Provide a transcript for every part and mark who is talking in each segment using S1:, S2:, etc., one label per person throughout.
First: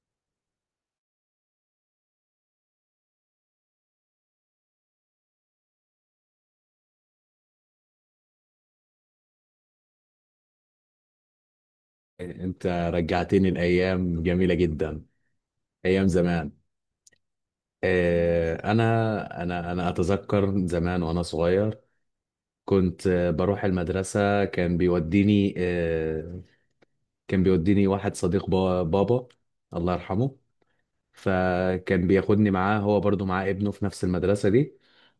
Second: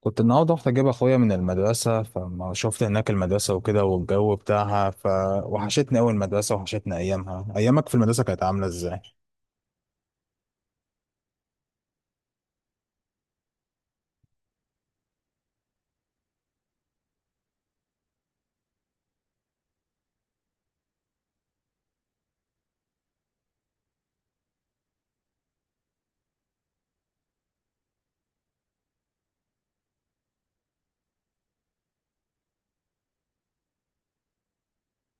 S1: كنت النهارده رحت اجيب اخويا من المدرسه، فما شفت هناك المدرسه وكده والجو بتاعها فوحشتني قوي المدرسه، وحشتني ايامها. ايامك في المدرسه كانت عامله ازاي؟
S2: انت رجعتني لايام جميله جدا. ايام زمان. انا اتذكر زمان وانا صغير. كنت بروح المدرسه. كان بيوديني كان بيوديني واحد صديق بابا، الله يرحمه. فكان بياخدني معاه، هو برضو معاه ابنه في نفس المدرسه دي.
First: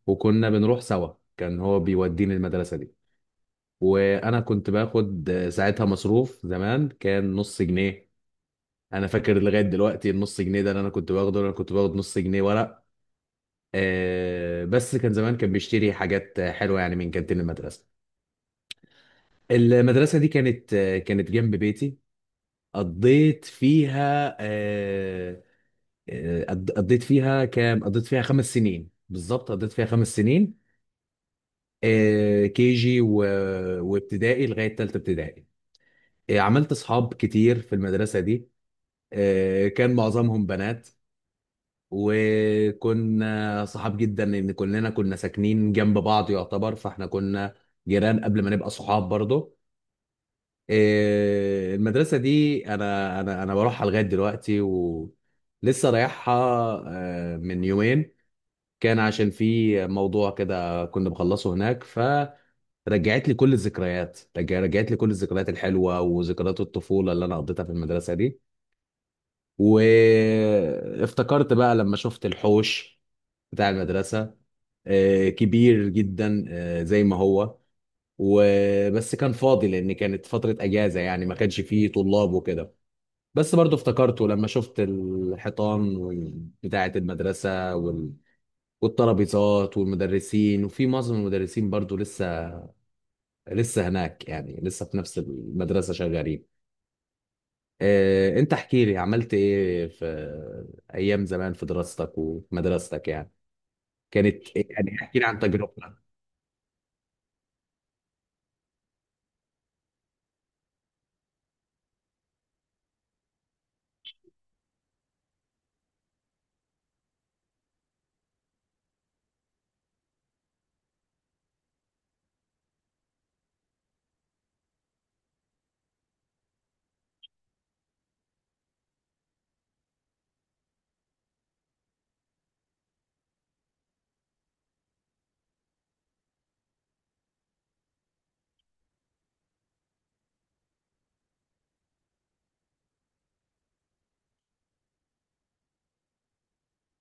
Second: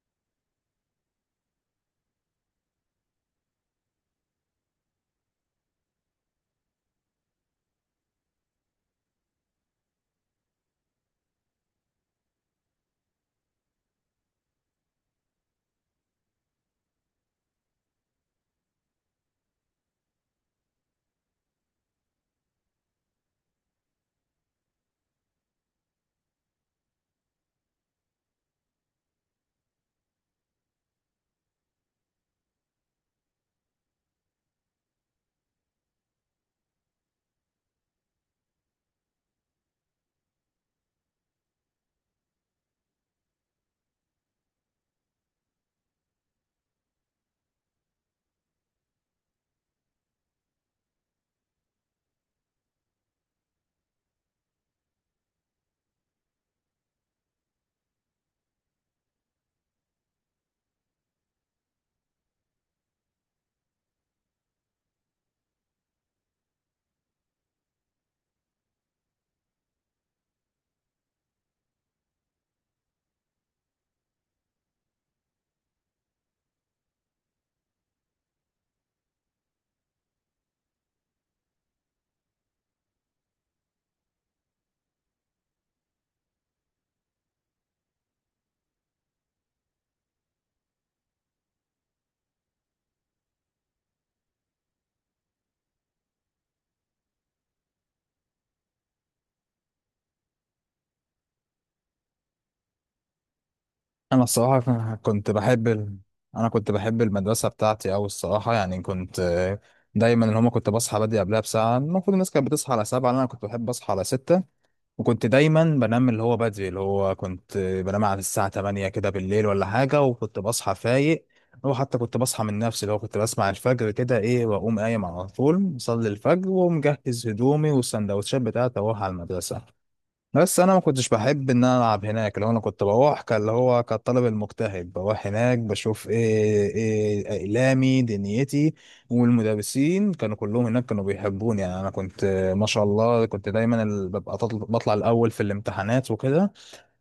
S2: وكنا بنروح سوا، كان هو بيوديني المدرسه دي. وانا كنت باخد ساعتها مصروف. زمان كان نص جنيه. انا فاكر لغايه دلوقتي النص جنيه ده اللي انا كنت باخده، انا كنت باخد نص جنيه ورق. بس كان زمان كان بيشتري حاجات حلوه يعني من كانتين المدرسه. المدرسه دي كانت كانت جنب بيتي. قضيت فيها. قضيت فيها كام، قضيت فيها 5 سنين بالظبط. قضيت فيها 5 سنين. كي جي و... وابتدائي لغايه ثالثه ابتدائي. عملت اصحاب كتير في المدرسه دي. كان معظمهم بنات. وكنا صحاب جدا لان كلنا كنا ساكنين جنب بعض يعتبر. فاحنا كنا جيران قبل ما نبقى صحاب برضه. إيه، المدرسه دي انا بروحها لغايه دلوقتي ولسه رايحها. من يومين كان عشان في موضوع كده كنا بخلصه هناك. فرجعت لي كل الذكريات، رجعت لي كل الذكريات الحلوه وذكريات الطفوله اللي انا قضيتها في المدرسه دي. وافتكرت بقى لما شفت الحوش بتاع المدرسة. كبير جدا، زي ما هو. وبس كان فاضي لأن كانت فترة أجازة يعني، ما كانش فيه طلاب وكده. بس برضو افتكرته لما شفت الحيطان بتاعة المدرسة وال... والترابيزات والمدرسين. وفي معظم المدرسين برضو لسه هناك يعني، لسه في نفس المدرسة شغالين. انت احكي لي عملت ايه في ايام زمان، في دراستك ومدرستك يعني.
S1: انا
S2: كانت
S1: الصراحه
S2: إيه؟ يعني احكي لي
S1: كنت
S2: عن
S1: بحب
S2: تجربتك.
S1: انا كنت بحب المدرسه بتاعتي، او الصراحه، يعني كنت دايما اللي هما كنت بصحى بدري قبلها بساعه. المفروض الناس كانت بتصحى على سبعة، انا كنت بحب اصحى على ستة. وكنت دايما بنام اللي هو بدري، اللي هو كنت بنام على الساعه 8 كده بالليل ولا حاجه، وكنت بصحى فايق. وحتى كنت بصحى من نفسي، اللي هو كنت بسمع الفجر كده ايه، واقوم قايم على طول اصلي الفجر ومجهز هدومي والسندوتشات بتاعتي اروح على المدرسه. بس انا ما كنتش بحب ان انا العب هناك، اللي هو انا كنت بروح كان اللي هو كالطالب المجتهد، بروح هناك بشوف ايه اقلامي دنيتي، والمدرسين كانوا كلهم هناك كانوا بيحبوني. يعني انا كنت ما شاء الله كنت دايما بطلع الاول في الامتحانات وكده.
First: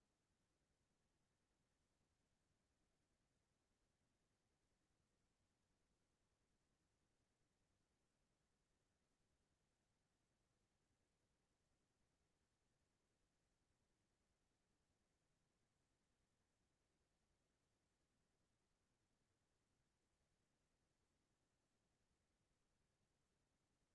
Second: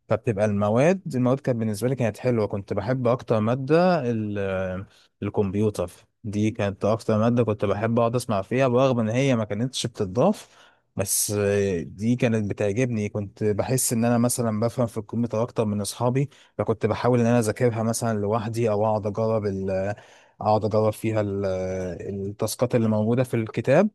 S1: فبتبقى المواد كانت بالنسبة لي كانت حلوة. كنت بحب أكتر مادة الكمبيوتر. دي كانت أكتر مادة كنت بحب أقعد أسمع فيها، برغم إن هي ما كانتش بتضاف. بس دي كانت بتعجبني، كنت بحس إن أنا مثلا بفهم في الكمبيوتر أكتر من أصحابي. فكنت بحاول إن أنا أذاكرها مثلا لوحدي، أو أقعد أجرب فيها التاسكات اللي موجودة في الكتاب،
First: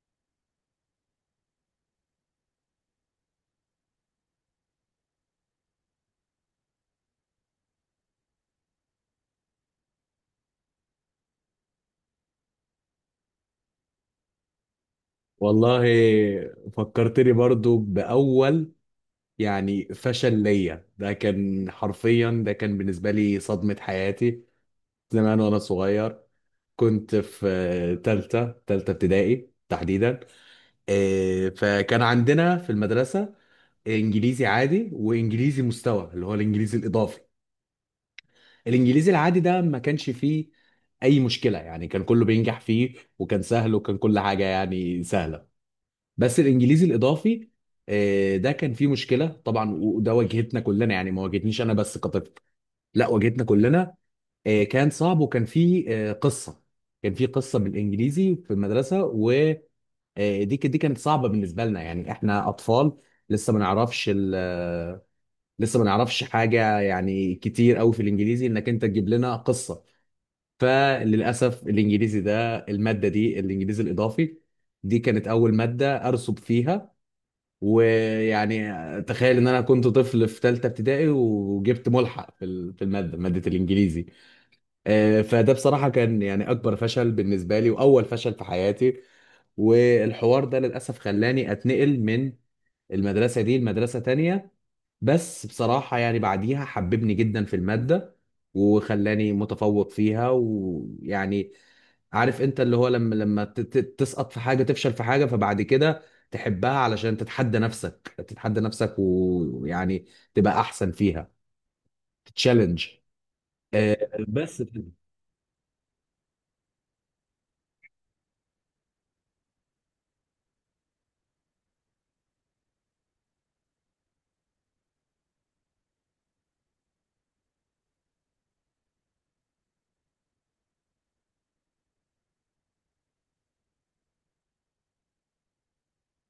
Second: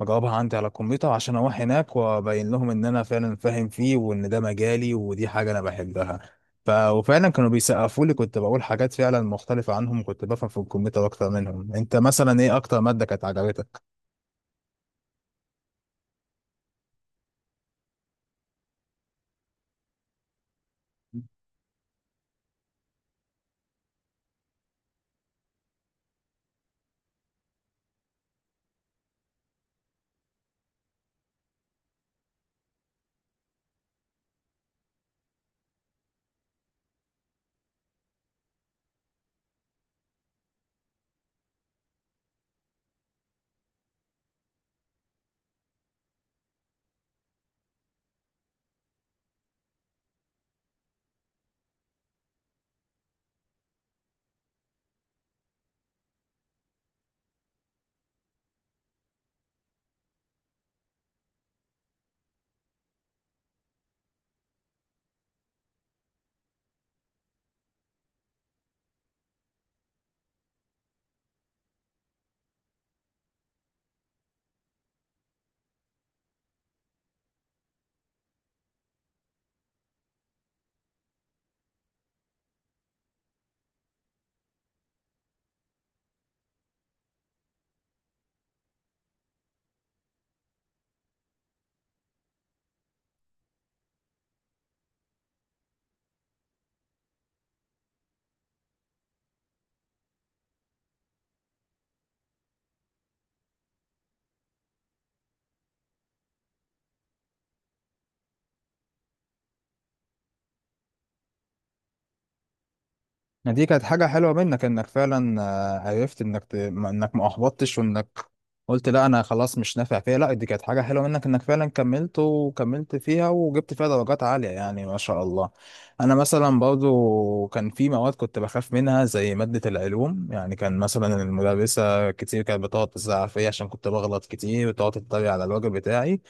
S1: بجاوبها عندي على الكمبيوتر عشان اروح هناك وابين لهم ان انا فعلا فاهم فيه، وان ده مجالي ودي حاجه انا بحبها. وفعلا كانوا بيسقفوا لي، كنت بقول حاجات فعلا مختلفه عنهم، كنت بفهم في الكمبيوتر اكتر منهم. انت مثلا ايه اكتر ماده كانت عجبتك؟
S2: والله، فكرتني برضو بأول يعني فشل ليا. ده كان حرفيا، ده كان بالنسبة لي صدمة حياتي. زمان وأنا صغير كنت في تالتة ابتدائي تحديدا. فكان عندنا في المدرسة إنجليزي عادي وإنجليزي مستوى اللي هو الإنجليزي الإضافي. الإنجليزي العادي ده ما كانش فيه أي مشكلة يعني، كان كله بينجح فيه، وكان سهل وكان كل حاجة يعني سهلة. بس الانجليزي الاضافي ده كان فيه مشكله طبعا. وده واجهتنا كلنا يعني، ما واجهتنيش انا بس كطفل، لا واجهتنا كلنا. كان صعب وكان فيه قصه. كان فيه قصه بالانجليزي في المدرسه، دي كانت صعبه بالنسبه لنا، يعني احنا اطفال لسه ما نعرفش لسه ما نعرفش حاجه يعني كتير قوي في الانجليزي انك انت تجيب لنا قصه. فللاسف الانجليزي ده، الماده دي الانجليزي الاضافي، دي كانت اول ماده ارسب فيها. ويعني تخيل ان انا كنت طفل في ثالثه ابتدائي وجبت ملحق في في الماده ماده الانجليزي. فده بصراحه كان يعني اكبر فشل بالنسبه لي واول فشل في حياتي. والحوار ده للاسف خلاني اتنقل من المدرسه دي لمدرسه تانية. بس بصراحه يعني بعديها حببني جدا في الماده، وخلاني متفوق فيها. ويعني عارف انت اللي هو لما تسقط في حاجه، تفشل في حاجه، فبعد كده تحبها علشان تتحدى نفسك، تتحدى نفسك ويعني تبقى احسن فيها، تتشالنج.
S1: ما دي كانت حاجة حلوة
S2: بس
S1: منك،
S2: كده.
S1: انك فعلا عرفت انك ما احبطتش، وانك قلت لا انا خلاص مش نافع فيها. لا دي كانت حاجة حلوة منك انك فعلا كملت وكملت فيها وجبت فيها درجات عالية، يعني ما شاء الله. انا مثلا برضو كان في مواد كنت بخاف منها زي مادة العلوم. يعني كان مثلا المدرسة كتير كانت بتقعد تزعق فيا عشان كنت بغلط كتير، وتقعد تتريق على الواجب بتاعي.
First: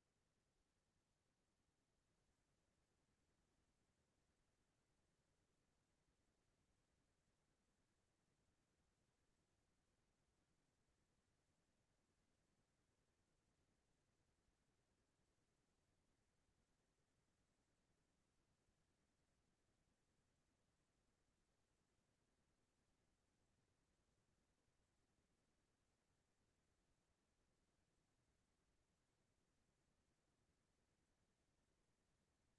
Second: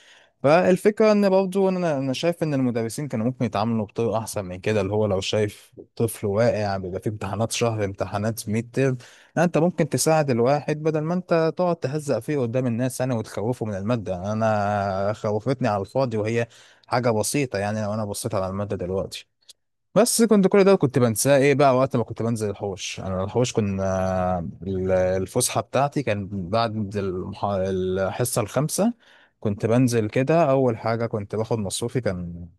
S1: فالفكرة ان برضه انا شايف ان المدرسين كانوا ممكن يتعاملوا بطريقة احسن من كده، اللي هو لو شايف طفل واقع بيبقى فيه امتحانات شهر، امتحانات ميد ترم، لا انت ممكن تساعد الواحد بدل ما انت تقعد تهزق فيه قدام الناس انا وتخوفه من المادة. انا خوفتني على الفاضي وهي حاجة بسيطة، يعني لو انا بصيت على المادة دلوقتي. بس كنت كل ده كنت بنساه ايه بقى وقت ما كنت بنزل الحوش. انا الحوش، كنا الفسحه بتاعتي كان بعد الحصه الخامسه. كنت بنزل كده، اول حاجه كنت باخد مصروفي، كان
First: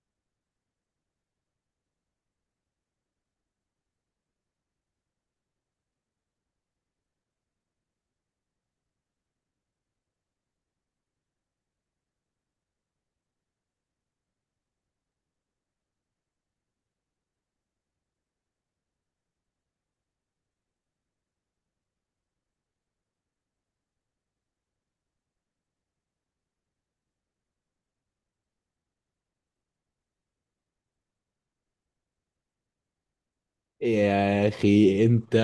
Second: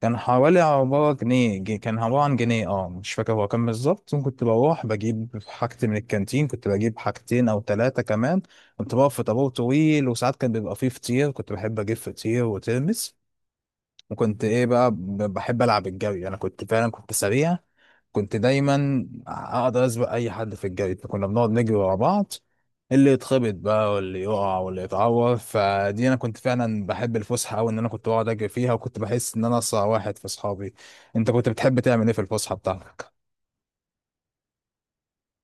S1: كان حوالي عبارة جنيه جي- كان عبارة عن جنيه، اه مش فاكر هو كان بالظبط. كنت بروح بجيب حاجتي من الكانتين، كنت بجيب حاجتين او ثلاثة كمان. كنت بقف في طابور طويل، وساعات كان بيبقى فيه فطير، كنت بحب اجيب فطير وترمس. وكنت ايه بقى بحب العب الجري. انا كنت فعلا كنت سريع، كنت دايما اقدر اسبق اي حد في الجري. كنا بنقعد نجري ورا بعض، اللي يتخبط بقى واللي يقع واللي يتعور. فدي انا كنت فعلا بحب الفسحه قوي، ان انا كنت بقعد اجري فيها وكنت بحس ان انا اسرع واحد في اصحابي. انت كنت بتحب تعمل ايه في الفسحه بتاعتك؟
S2: يا اخي انت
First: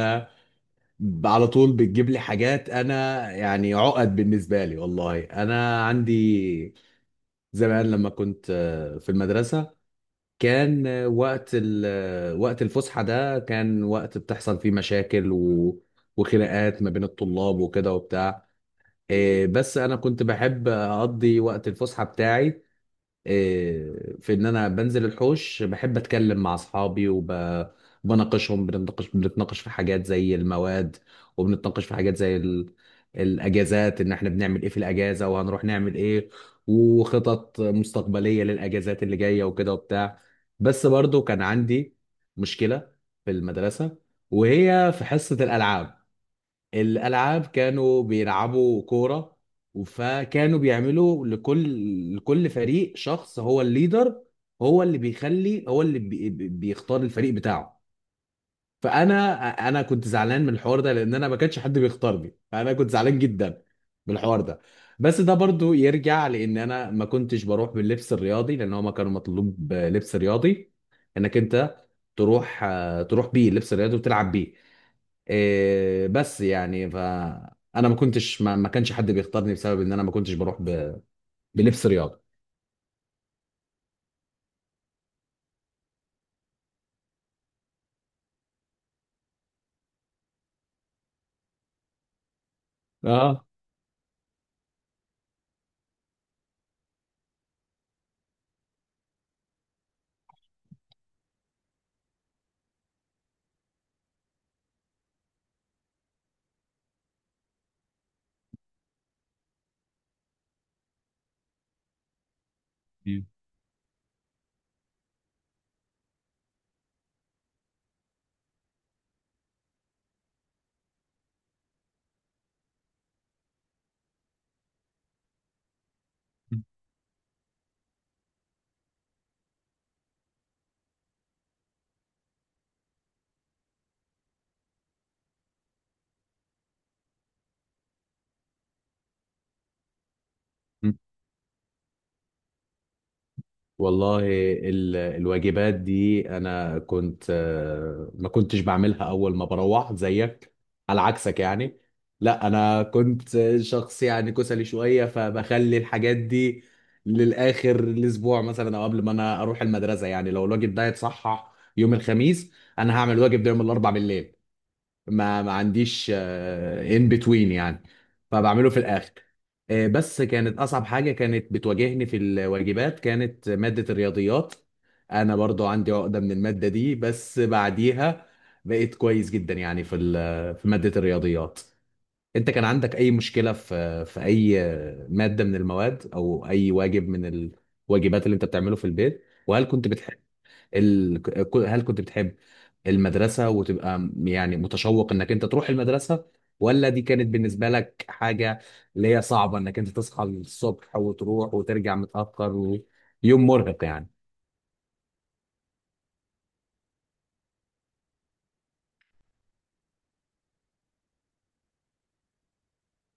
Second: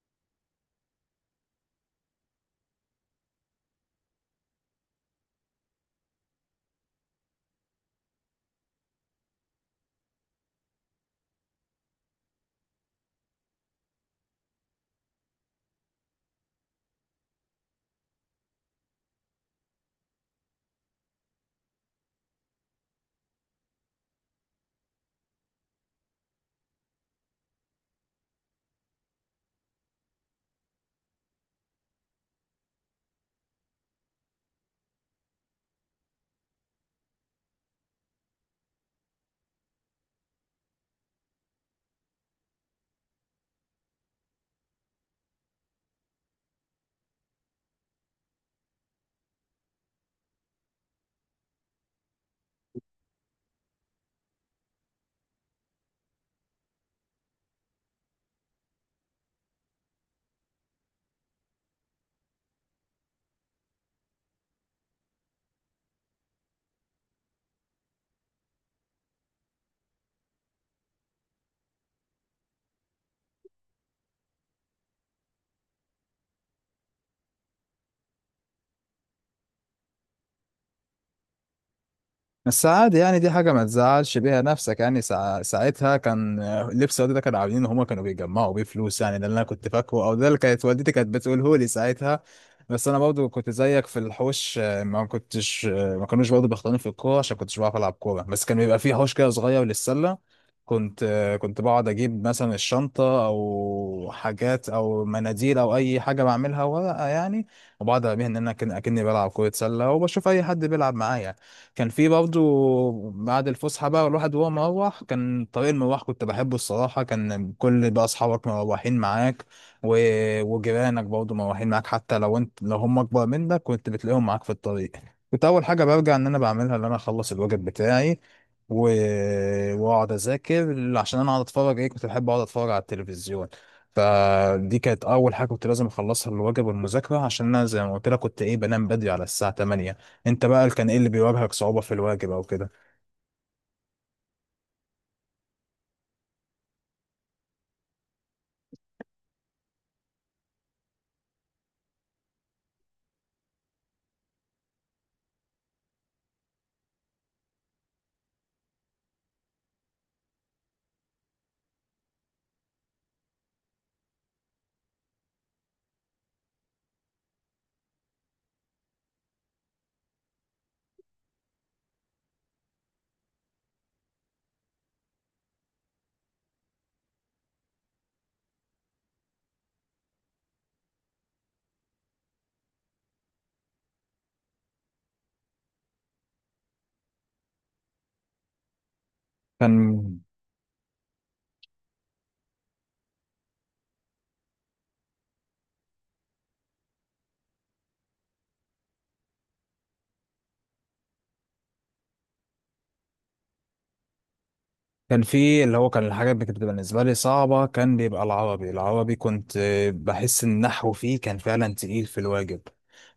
S2: على طول بتجيب لي حاجات انا يعني عقد بالنسبه لي. والله انا عندي زمان لما كنت في المدرسه، كان وقت وقت الفسحه ده كان وقت بتحصل فيه مشاكل و... وخناقات ما بين الطلاب وكده وبتاع. بس انا كنت بحب اقضي وقت الفسحه بتاعي في ان انا بنزل الحوش. بحب اتكلم مع اصحابي وبناقشهم، بنتناقش في حاجات زي المواد، وبنتناقش في حاجات زي الاجازات، ان احنا بنعمل ايه في الاجازه وهنروح نعمل ايه، وخطط مستقبليه للاجازات اللي جايه وكده وبتاع. بس برضو كان عندي مشكله في المدرسه، وهي في حصه الالعاب. الالعاب كانوا بيلعبوا كوره. فكانوا بيعملوا لكل فريق شخص هو الليدر. هو اللي بيخلي، هو اللي بيختار الفريق بتاعه. فانا كنت زعلان من الحوار ده لان انا ما كانش حد بيختارني، فانا كنت زعلان جدا من الحوار ده. بس ده برضو يرجع لان انا ما كنتش بروح باللبس الرياضي، لان هما كانوا مطلوب لبس رياضي انك انت تروح، تروح بيه اللبس الرياضي وتلعب بيه. إيه بس يعني فانا ما كنتش ما كانش حد بيختارني بسبب ان انا ما كنتش بروح ب... بلبس رياضه.
S1: بس عادي، يعني دي حاجة ما تزعلش بيها نفسك. يعني ساعتها كان لبس والدي ده كانوا عاملين ان هما كانوا بيجمعوا بيه فلوس، يعني ده اللي انا كنت فاكره، او ده اللي كانت والدتي كانت بتقوله لي ساعتها. بس انا برضو
S2: اه.
S1: كنت زيك في الحوش، ما كنتش ما كانوش برضو بيختاروني في الكورة عشان كنتش بعرف العب كورة. بس كان بيبقى فيه حوش كده صغير للسلة. كنت كنت بقعد اجيب مثلا الشنطة او حاجات او مناديل او اي حاجة بعملها ورقة يعني، وبقعد ارميها ان انا اكني بلعب كرة سلة، وبشوف اي حد بيلعب معايا. كان في برضه بعد الفسحة بقى، الواحد وهو مروح، كان طريق المروح كنت بحبه الصراحة. كان كل بقى أصحابك مروحين معاك و... وجيرانك برضه مروحين معاك، حتى لو انت لو هم أكبر منك كنت بتلاقيهم معاك في الطريق. كنت أول حاجة برجع إن أنا بعملها إن أنا أخلص الواجب بتاعي و... وأقعد أذاكر عشان أنا أقعد أتفرج. إيه، كنت بحب أقعد أتفرج على التلفزيون. فدي كانت أول حاجة كنت لازم أخلصها، الواجب والمذاكرة، عشان أنا زي ما قلت لك كنت إيه بنام بدري على الساعة 8. انت بقى كان ايه
S2: مم.
S1: اللي بيواجهك صعوبة في الواجب او كده؟
S2: والله، الواجبات دي انا كنت ما كنتش بعملها اول ما بروح زيك، على عكسك يعني. لا انا كنت شخص يعني كسلي شويه، فبخلي الحاجات دي للاخر الاسبوع مثلا او قبل ما انا اروح المدرسه يعني. لو الواجب ده يتصحح يوم الخميس انا هعمل الواجب ده يوم الاربع بالليل. ما عنديش ان بتوين يعني، فبعمله في الاخر. بس كانت اصعب حاجه كانت بتواجهني في الواجبات كانت ماده الرياضيات. انا برضو عندي عقده من الماده دي، بس بعديها بقيت كويس جدا يعني في ماده الرياضيات. انت كان عندك اي مشكله في اي ماده من المواد او اي واجب من الواجبات اللي انت بتعمله في البيت، وهل كنت
S1: كان
S2: بتحب هل كنت بتحب المدرسة وتبقى يعني متشوق انك انت تروح المدرسة، ولا دي كانت بالنسبة لك حاجة اللي هي صعبة انك انت تصحى الصبح وتروح وترجع متأخر ويوم مرهق يعني.
S1: كان الحاجات اللي كانت بتبقى بالنسبة لي صعبة. كان بيبقى العربي، كنت بحس ان النحو فيه كان فعلا تقيل في الواجب.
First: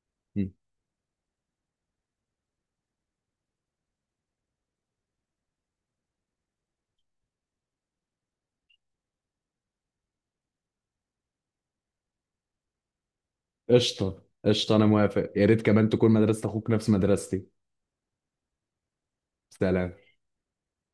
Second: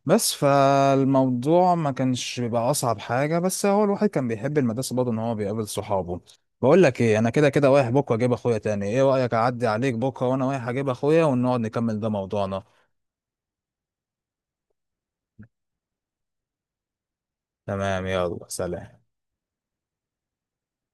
S1: بس
S2: مم.
S1: فالموضوع ما كانش بيبقى اصعب حاجة، بس هو الواحد كان بيحب المدرسة برضه ان هو بيقابل صحابه. بقول لك ايه، انا كده كده رايح بكرة اجيب اخويا تاني، ايه رأيك اعدي عليك بكرة وانا رايح اجيب اخويا ونقعد نكمل ده موضوعنا؟
S2: قشطة قشطة، أنا موافق. يا ريت كمان تكون مدرسة أخوك نفس مدرستي.
S1: تمام، يلا سلام.
S2: سلام.